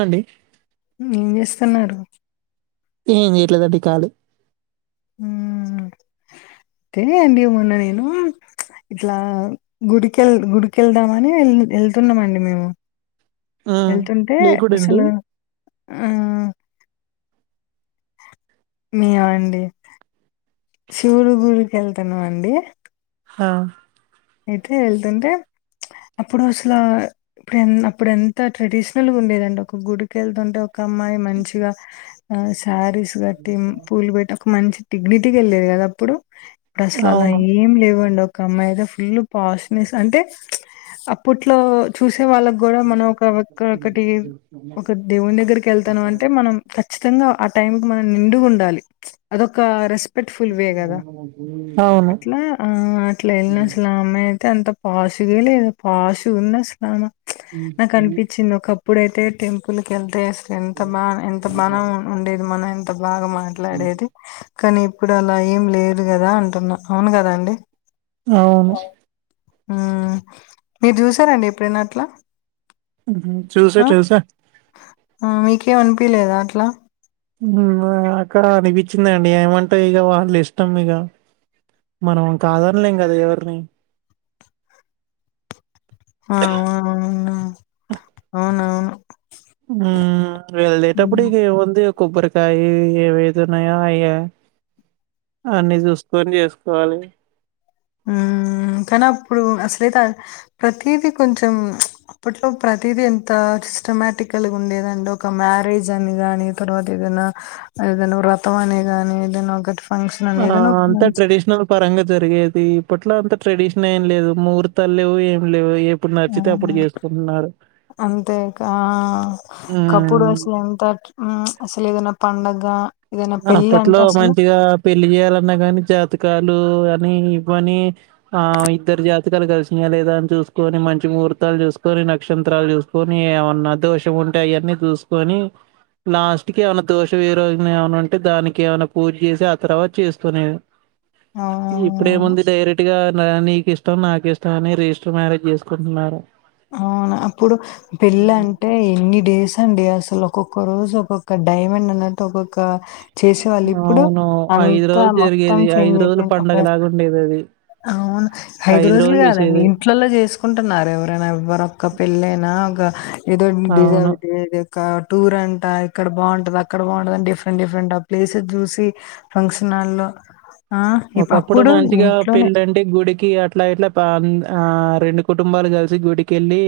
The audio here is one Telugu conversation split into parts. అండి ఏం జేస్తన్నారు ఏం జెయట్లేదండి ఖాళి ఊమ్ అయితే అండి మొన్న నేను ఇట్లా గుడికెల్ గుడికెళ్దామని ఎల్ ఎళ్తున్నామండి మేము ఆ ఎళ్తుంటే లేకుడండి అసలు ఆ మీఆ అండి శివురు గురికి ఎళ్తన్నాం అండి హా అయితే వెళ్తుంటే అప్పుడు అసలు ఇప్పుడు ఎ అప్పుడు ఎంత ట్రెడిషనల్గా ఉండేదండి ఒక గుడికెళ్తుంటే ఒక అమ్మాయి మంచిగా ఆ శారీస్ కట్టి పూలు పెట్ట ఒక మంచి డిగ్నిటీగ వెళ్ళేది కదా అప్పుడు ఇప్పుడు అసలు అలా అవును ఏం లేవండి ఒక అమ్మాయి అయితే ఫుల్ పాష్ నెస్ అంటే అప్పట్లో చూసి తే వాళ్ళకి కూడా మనం ఒక ఒక్కటి ఒక దేవుని దగ్గరకి వెళ్తానం అంటే మనం ఖచ్చితంగా అ టైమ్ కి మనం నిండుగుండాలి అదొక రెస్ స్పెక్ట్ ఫుల్ వే కదా అవును అట్లా ఆ అట్లా ఎన్నో సా అమ్మాయి అయితే అంత పాషగే లేదు పాష్ గుంది అసల్ ఆమె నాకు అనిపిచ్చింది ఒకప్ ప్పుడైతే టెంపుల్ కెళ్తే అసలు ఎంత బాగా ఎంత బాన ఉండేది మనం ఎంత బాగా మాట్లాడేది కానీ ఇప్పుడు అలా ఏం లేదు కదా అంటున్నా అవును కదా అండి అవును మ్ మీరు చూసారా అండి ఎప్పుడైనా అట్లా? మ్హు చూసా ఆ! చూసా. ఆ మీకేం అనిపిలేదా అట్ల మ్ అక్కడ అనిపిచ్చిందండి ఏమంటె ఇగ వాల్ ఇష్టం ఇగ మనం కాదనలేం కదా ఎవరిని అవ అవున అవునవును మ్ వెళ్లేటప్పుడే హ్మ్. ఇగ ఎవన్ ది కొబ్బరికాయ ఏ వేదనయా ఏ అన్నీ చూసుకోని చేసుకోవాలి. మ్ మ్ కానీ అప్పుడు అసలైతే ప్రతిది కొంచెం అప్పట్లో ప్రతిది అంత సిస్టమాటికల్గా ఉండేదండి ఒక మ్యారేజ్ అని గాని తర్వాత ఏదనా ఏదనా వ్రతం అనిగాని ఏదైనా ఒకటి ఫంక్షన్ అని ఆ ఏదైనా ఒక అంతా మంచి ట్రెడిషనల్ పరంగా జరిగేది ఇ ఇప్పట్లో అంత ట్రెడిషన్ ఏం లేదు ముహూర్తాలు లేవు ఏం లేవు ఎప్పుడు నచ్చితే అప్పుడు చేసుకుంటున్నారు అంతేకా ఒకప్పుడు హ్మ్. అసలు ఎంత ట్రే మ్ అసలు ఏదైనా పండగ ఏదైనా అప్పట్లో పెళ్ళంటే అసలు మంచిగా పెళ్లి చేయాలన్నా కాని జాతకాలు నీ ఇవని ఆ ఇద్దరు జాతకాలు కలిసినయా లేదా అని చూసుకొని మంచి ముహూర్తాలు చూసుకొని నక్షంత్రాలు చూసుకొని ఏవన్న దోషం ఉంటే అయన్నీ చూసుకొని లాస్ట్ కి ఎవన్న దోష వీరో నయ ఏమన ఉంటే దానికి ఏమైనా పూజ చేసి ఆ తర్వాత చేసుకునేది అవునవునవును. ఇప్పుడేముంది డైరెక్ ట్టిగా నీకిష్టం నాకిష్టం అని రిజిస్టర్ మ్యారేజ్ చేసుకుంటున్నారు అవును అప్పుడు పెళ్లంటే ఎన్ని డేస్ అండి అసలు ఒక్కొక్క రోజు ఒక్కొక్క డైమండ్ అన్నట్టు ఒక్కొక్క చేసేవాళ్ళు ఇప్పుడు అవును. అంతా రోజులు మొత్తం జరిగేది. చేంజ్ రోజులు అయిపోయింది ఒకే పండగలాగుండేదది. అవును ఐదు రోజులు కాదండి ఇంట్లలో చేసుకుంటున్నార ఎవరైనా ఎవ్వరోక్క పెళ్లయిన ఒక ఏదో డీజే అవును. పెట్టి విడియో కా టూర్ అంట, ఇక్కడ బావుంటది, అక్కడ బావుంటదని డిఫరెంట్, డిఫరెంట్ ఆ ప్లేసెస్ చూసి ఫంక్షన్ ఆ ఇప్ అప్పుడు ఇంట్లోనే, కి అట్లా, ఇట్లా పా ఆ రెండు కుటుంబాలు గలిసి గుడికెళ్ళి,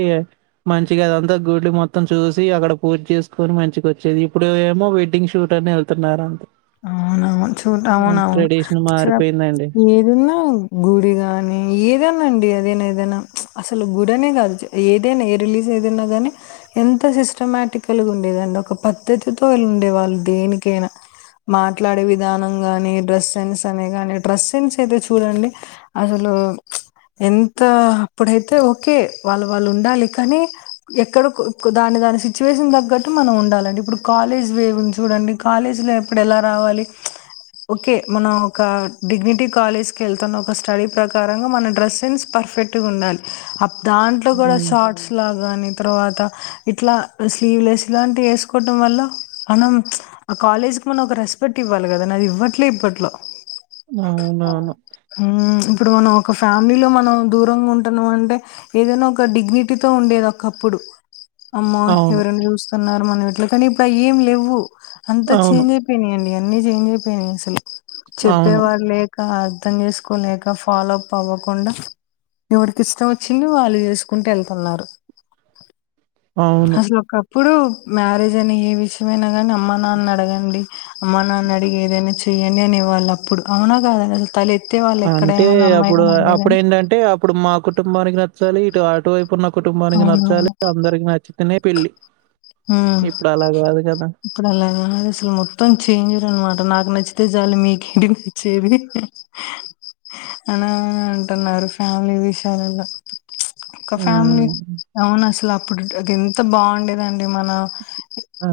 మంచిగా అదంతా గు గుడులు మొత్తం చూసి, అక్కడ పూర్తి చేసుకొని మంచిగోచ్చేది. ఇప్పుడు ఏమో వెడ్డింగ్ షూట్ అని ఎళ్తున్నారు అంతే. అవును, చూట్ అవునవును ట్రెడిషన్ మారిపోయిందండి. ఏదున్నా గుడిగాని, ఏదన్నాండి అదే నేన్ ఏదైనా, అసలు గుడనే కాదు, ఏదైనా ఏ రిలీజ్ ఏదైనా గానీ ఎంత సిస్టమటికల్ గా ఉండేదండి. ఒక పద్ధతితో వాళ్ళు ఉండే వాళ్ళు దేనికైనా. మాట్లాడే విధానం గాని, డ్రెస్ సెన్స్ అనే గాని, డ్రెస్ సెన్స్ అయితే చూడండి అసలు ఉమ్ ఎంత అప్పుడైతే ఓకే వాళ్ళు, వాళ్ళు ఉండాలి కానీ ఎక్కడో ఒకదాని దాని సిచ్యువేషన్ తగ్గట్టు మనం ఉండాలండి. ఇప్పుడు కాలేజ్ వే ఉంది చూడండి, కాలేజ్ లో ఎప్ ఎప్పుడు ఎలా రావాలి ఓకే మనం ఒక డిగ్నిటీ కాలేజ్ కి ఎళ్తున్న, ఒక స్టడీ ప్రకారంగా మన డ్రెస్ సెన్స్ ప పెర్ఫెక్ట్ గా ఉండాలి. అప్ దాంట్లో కుడా హ్మ్. షార్ట్స్, లాగ్ గాని తర్వతా, ఇట్లా స్లివ్ లెస్ లాంటి, ఎస్కోవాటమ్ వల్ల, మనం ఆ కాలేజ్ మనకు ఒక రెస్పెక్ట్ ఇవ్వాలి గదా, నాది ఇవ్వట్లే ఇప్పట్లో, అవునవును. ఉమ్మ్ ఇప్పుడు మనం ఒక ఫ్యామిలీలో మనం దూరంగా ఉంటున్నాం అంటే, ఏదైనా ఒక డిగ్నిటీతో ఉండేది ఒకప్పుడు. అమ్మో అవును. ఎవరైనా జుస్తున్నారు, మనం ఇట్ల కానీ ఇప్పుడయ్యి ఏం లేవ్వు. అవును. అయినాయండి, అన్ని చేంజ్ అయిపోయినాయి అసలు అవును. చెప్పేవాళ్ళు లేక. అర్థం చేసుకోలేక, ఫాలో అప్ అవ్వకుండా. ఎవడికి ఇష్టం వచ్చింది, వాళ్ళు చేసుకుంట ఎళ్తున్నారు. అవును. ఇప్పుడు మ్యారేజ్ అనే, ఏ విషయమైనా గానీ అమ్మ, నాన్నని అడిగా డి. అమ్మా, నాన్న అడిగి ఏదైనా చెయ్యండి అనేవాళ్ళు అప్పుడు. అవునా, కాదా అసలు తలెత్ అంటే అప్పుడు, అప్పుడెంటంటే అప్పుడు మా కుటుంబానికి నచ్చాలి. ఇటు, అటువైపు ఉన్న కుటుంబానికి నచ్చాలి, అవునవును. అందరికి నచ్చితేనే పెళ్ళి. హుమ్మ్, ఇప్పుడలా గాద్ అసలు మొత్తం చేంజుర్ అన్నమాట్ ట. నాకు నచ్చితే చాలు, మీకేంటిది నచ్చేది. అన అన్ అంటున్నారు, ఫ్యామిలీ విషయాలల్లో. ఒక ఫ్యామిలీ, హ్మ్. అవును అసల్ అప్పుడు అది ఎంత బాగుండేద్ ఆ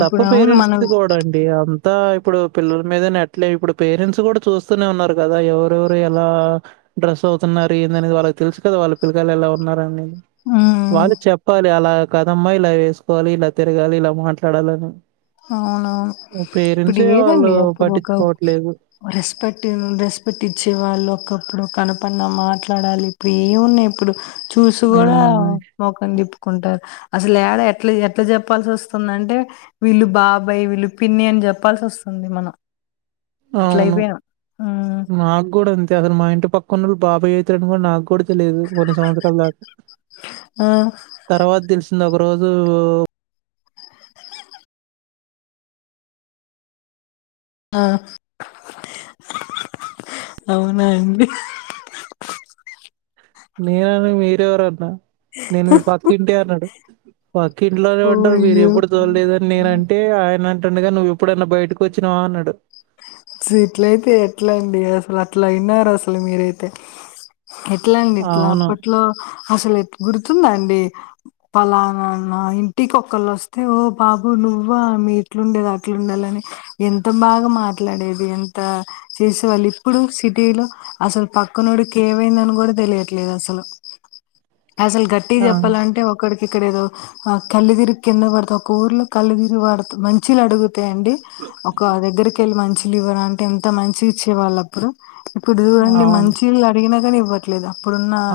తప్పు ఇప్పుడు అవును పేరెంట్స్ మనం ది కూడా అండి ఆమ్. తా, ఇప్పుడు పిల్లల మీదనే నేట్లే, ఇప్పుడు పేరెంట్స్ కూడా చూస్తూనే ఉన్నారు గదా, ఎవరెవరు ఎలా డ్రెస్ అవుతున్నారు, ఏందానేది వాళ్ళకి తెలుసు కదా, వాళ్ళ పిల్లలు కాయలు ఎలా ఉన్నారని. హ్మ్. వాళ్ళు చెప్పాలి, అలా కదమ్మా, ఇలా ఏస్ పోలి, ఇలా తిరగాలి, ఇలా మాట్లాడాలని అవునవును, ఇప్పుడు పేరెంట్సే వాళ్ళు ఏదండి అప్పుడు ఒక పట్టించుకోవట్లేదు. రెస్పెక్ట్న్, రెస్పెక్ట్ ఇచ్చే వాళ్ళు ఒకప్పుడు కనప్ అప్పున మాట్లాడాలి, ఇప్పుడు ఏమున్నాయి ఇప్పుడు, చూసి గుడా హ్మ్. మొఖం తిప్ కుంటా. అసలు ఏడ ఎట్లా, ఎట్లా జెప్పాల్సి వస్తుందంటే, వీళ్ళు బాబాయ్, వీళ్ళు పిన్ని అని జెప్పాల్సి వస్తుంది మనం. అట్లా అవును, అయిపోయాం మ్మ్ మాక్ గుడా అంతే. అసలు అతను మా ఇంటి పక్క ఉన్నాడు, బాబాయి అయితాడు అని కూడా, నాక్ గుడా తే తెలిదు కొన్ని సంవత్సరాల దాకా ఆ తర్వాత తెలుసు ఒక రోజు ఆ అవునాండి నేనని మీరెవరు అన్నా నేను మీ పక్కింటి అన్నాడు పక్క ఇంట్లోనే ఓ ఉంటారు మీరు ఎప్పుడు అయ్యో చూడలేదని నేనంటే ఆయన టన్నుగా నువ్వుప్పుడైన్న బయటకు వచ్చినావా అన్నడు సి ఇట్లయితే ఎట్ల అండి అసలు అట్లా అయినారు అసలు మీరైతే ఎట్లా అండి ఇట్లా అవును. అప్పట్లో అసలు ఎట్ గుర్తుందా అండి పలానా ఇంటికొకల్లోస్తే ఓ బాబు నువ్వా మీ ఇట్లుండేద అట్లుండాలని ఎంత బాగా మా మాట్లాడేది ఎంత చేసే వాళ్ళు ఇప్పుడు సిటీ లో అసలు పక్కనోడికి ఏవైందని కూడా తెలియట్లేదు అసలు అసలు గట్టి ఆ! చెప్పాలంటే ఒక్కడి ఇక్కడేదో ఆ కల్లిదిరిగి కింద పడుతె ఒక ఊర్లో కల్లిదిరి పడుత మంచిలడు త అండి ఒక దగ్గరికి వెళ్ళి మంచి లివర్ అంటే ఎంత మంచి ఇచ్చేవాళ్ళప్పుడు ఇప్పుడు చూడండి అవును. మంచిళ్ళు అడిగినా కాని ఇవ్వట్లేదా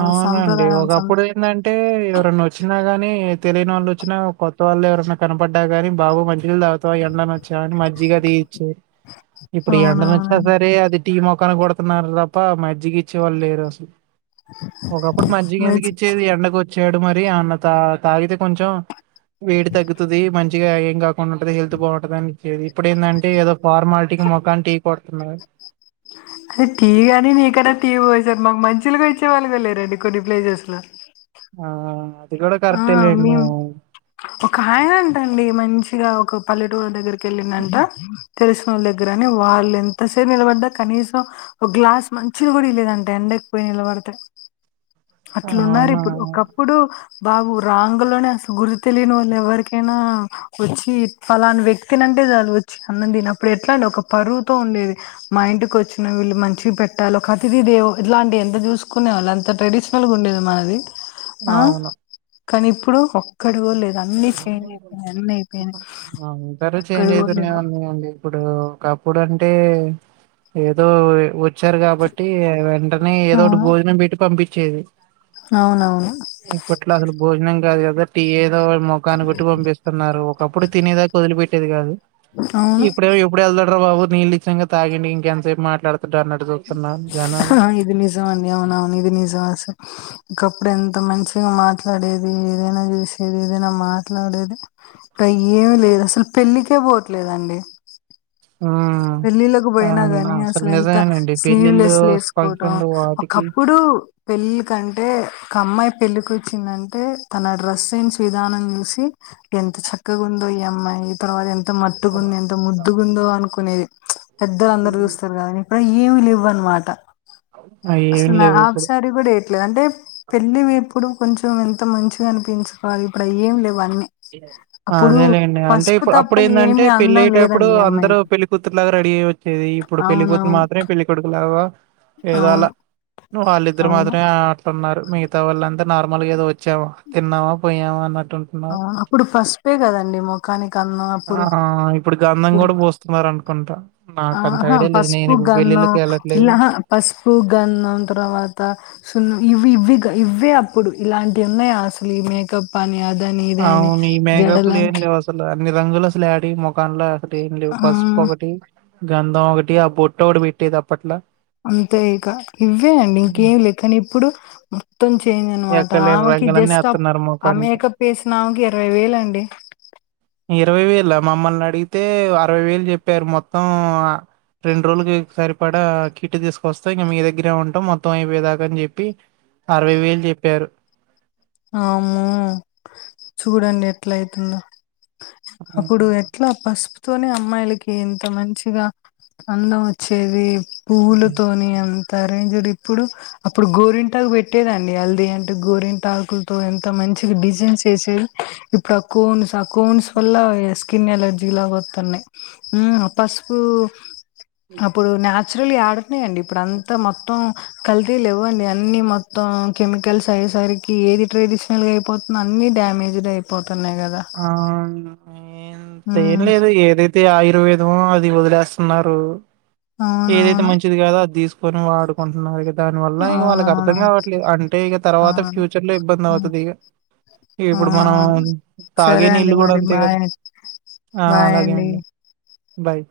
అవునండి ఒకప్పుడు ఏందంటే ఎవరన్నా వచ్చినా గాని తెలియని వాళ్ళు వచ్చినా కొత్త వాళ్ళు ఎవరైనా కనపడ్డా కాని బాబు మంచి నీళ్లు తాగుతవ ఎండ నొచ్చావ్ అని మజ్జిగా అది ఇచ్చి ఇప్పుడు ఎండన వచ్చిన అవునవునండి సరే అది టీ ముఖాన కొడుతున్నారు తప్ప మజ్జికి ఇచ్చేవాళ్ళు లేరు అసలు ఒకప్పుడు మజ్జిగ ఎందుకి మంచి ఇచ్చేది ఎండకు వచ్ చ్చడు మరి అన్న త తాగితే కొంచం వేడి తగ్గుతది మంచి మంచిగా ఏం కాకుండాంటది హెల్త్ బాగుంటది అని ఇచ్చేది ఇప్పుడు ఏందంటే ఏదో ఫార్మాలిటీకి మోఖాన టీ కొడుతున్నారు అ టి గాని నిక్కిన టి పోశారు మాకు మంచి నీళ్ళు కూడ ఇచ్చేవాళ్ళు గుడ లేరండి కొన్ని ప్లేసెస్ లో ఆ అది కూడా ఆ కరెక్టే లేండి మేం కాయన అంట అండి మంచిగా ఒక పల్లెటూరు దగ్గరికి వెళ్ళిందంట తెలిసిన వాళ్ళ దగ్గర అని వాళ్ళు ఎంత సేర నిలబడ్డ కనీసం ఒక గ్లాస్ మంచి నీళ్ళు కూడా ఈ లేదంట అండి పోయి నిలబడితే అట్లున్నారు అవునా ఇప్పుడు ఒకప్పుడు బాబు రాంగులోనే అస గురు తెలియని వాళ్ళు ఎవరికైనా వచ్చి పలానా వ్యక్తిని అంటే చాలు వచ్చి అన్నం తినప్పుడు ఎట్ల అండి ఒక పరువుతో ఉండేది మా ఇంటికి వచ్చిన వీళ్ళు మంచిగా పెట్టాలి ఒక అతిథిదేవో ఇట్లాంటి ఎంత చూసుకో కునే వాళ్ళు అంత ట్రెడిషనల్గా ఉండేది మనది ఆ కాని ఇప్పుడు ఒక్కడు కూడా లేదు అన్ని చేంజ్ అయిపోయినాయి అన్ని అయిపోయినాయి అందరు చేేంజ్ ఒక్కడు కూడా అయితూనే లేవు ఉన్నాయండి ఇప్పుడు ఒకప్పుడంటే ఏదో వ వచ్చారు కాబట్టి వెంటనే ఏదో ఒకటి అవును భోజనం పెట్టి పంపించేది అవునవును ఇప్పట్లో అసలు భోజనం కాదు కదా టియే ఏదోకటి మొఖాన్ని కొట్టి పంపిస్తున్నారు ఒకప్పుడు తినేదా వదిలిపెట్టేది కాదు అవును ఇప్పుడే ఎప్పుడు వెళ్తాడ్రా బాబు నీళ్ళు నిచ్చంగా తాగిండి ఇంకెంతసేపు మాట్లాడత ఇది నిజం అండి అవునవును ఇది నిజంస ఒకప్పుడు ఎంత మంచిగా మాట్లాడేది ఏదైనా చేసేది ఏదైనా మాట్లాడేది ఏమి లేదు అసలు పెళ్ళికే పోవట్లేదండి ఆహా పెళ్ళిళ్ళలకు పోయినా గాని అసలు ఎంత స్లీవ్ పెళ్ళిళ్ళు లెస్లు వేసుకోవటం ఫంక్షన్లు వాటికి ఒకప్పుడు పెళ్లి ఎందుకంటే ఒక అమ్మాయి పెళ్ళకి వచ్చిందంటే తన డ్రస్ సెన్స్ విధానం చూసి ఎంత చక్కగా ఉందో ఈ అమ్మాయి తర్వాత ఎం ఎంత మట్టుకుంది ఎంత ముద్దుగుందో అనుకునేది పెద్దలు అందరు చూస్తారు కద ఇప్పుడ ఏమి లేవ్వ అనమాట అయి అసలు ఏమి మా లేవు ఇప్పుడు హాఫ్సరీ కూడా వేయట్లేదు అంటే పెళ్ళి ఇప్పుడు కొంచెం ఎంత మంచిగా అనిపించకోవాలి ఇప్పుడు ఆ ఏం లే అదేలేండి పసుపు అంటేప్పుడు తప్ప అప్పుడు ఏంటంటే ఏమి అందం పెళ్లియేటప్పుడు లేదండి ఈ అందరు అమ్మాయికి కూతురులాగా రెడీయ వచ్చేది ఇప్పుడు పెళ్ళి కూతురు అవునవును మాత్రమే పెళ్ళి కొడుకు లాగా ఏదో అలా అవును వాళ్ళిద్దరు అవును మాత్రమే ఆ అన్నారు మిగతా వాళ్ళ అంతా నార్మల్గా ఏదో వచ్చామా తిన్నావా పోయామా ఉన్నట్టుంటున్నారు అవును అప్పుడు పసుపే కదండి ముఖానికి అందం అప్పుడు ఆహా ఇప్పుడు గంధం కూడా పూస్తున్నారు అనుకుంటా నాకంత ఆహా ఐడియా లేదు నేను పసుపు ఇప్పుడు గంధం పెళ్ళిళ్ళకి వెళ్ళట్లేదు ఇలాహా పసుపు గన్నం తర్వాత సున్నం ఇవి ఇవిగా ఇవే అప్పుడు ఇలాంటివి ఉన్నాయా అసలు ఈ మేకప్ అని అది అవును ఈ మేకప్లు ఏం లేవు అసలు అన్ని రంగులు అసలు ఏడివి మొకాన్లు అసలు ఏం లేవు పసుపు ఆ ఒకటి గంధం ఒకటి ఆ బొట్టు ఒకటి పెట్టేది అప్పట్లా అంతే ఇక ఇవే అండి ఉమ్. ఇంకేం లేకని ఇప్పుడు మొత్తం చేంజ్ అనమాట ఎక్కడ లేని ఆమెకి రంగులన్నీ జస్ట్ ఆ వేస్తున్నారు ఆ ముఖానికి మేకప్ వేసిన ఆమెకి ఇరవై వేలు అండి ఇరవై వేల మమ్మల్ని అడిగితే అరవై వేలు చెప్పారు మొత్తం రెండు రోజులకి సరిపడా కిట్టు తీసుకొస్తా ఇంక మీ దగ్గరే ఉంటాం మొత్తం అయిపోయేదాకా అని చెప్పి అరవై వేలు చెప్పారు అమ్మో చూడండి ఎట్లా అయితుందో అప్పుడు ఎట్లా పసుపు తోనే అమ్మాయిలకి ఇంత మంచిగా అందం వచ్చేది పువ్లతోని స రేంజర్ ఇప్పుడు అప్పుడు గోరింటాకు పెట్టేదండి హల్ది అంటే గోరింటా ఎంత మంచి డిజైన్స్ వేసేది ఇప్పుడు ఆ కోన్స్ ఆ కోన్స్ వల్ల స్కిన్ ఎలర్జీ లాగా వతున్నయి ఉమ్ ఆ పసుపు అప్పుడు నాచురల్ యడున్నాయి అండి ఇప్పుడు అంతా మొత్తం కల్తీ లేవ్వండి అన్ని మొత్తం కెమికల్స్ అయ్యేసరికి ఏది ట్రెడిషనల్ గా అయిపోతుంది అన్ని డ్యామేజ్డ్ అయిపో ఆంతేం ఉమ్ ఏం లేదు అయితే ఆయుర్వేదం అది వదిలేస్తున్నారు ఆ ఏదైతే మంచిది కాదో అది తీసుకొని వాడుకుంటున్నారు ఇక దాని వల్ల ఇక వాళ్ళకి అర్థం అవునవును. కావట్లేదు అంటే ఇక తర్ తర్వాత అవును. ఫ్యూచర్ లో ఇబ్బంది హ్మ్. అవుతుంది ఇక ఇప్పుడు మనం అవునవును. తాగే సరే అండి నీల్లు కూడా మరి. అంతే కదా బాయ్. ఆ అలాగే అండి బాయ్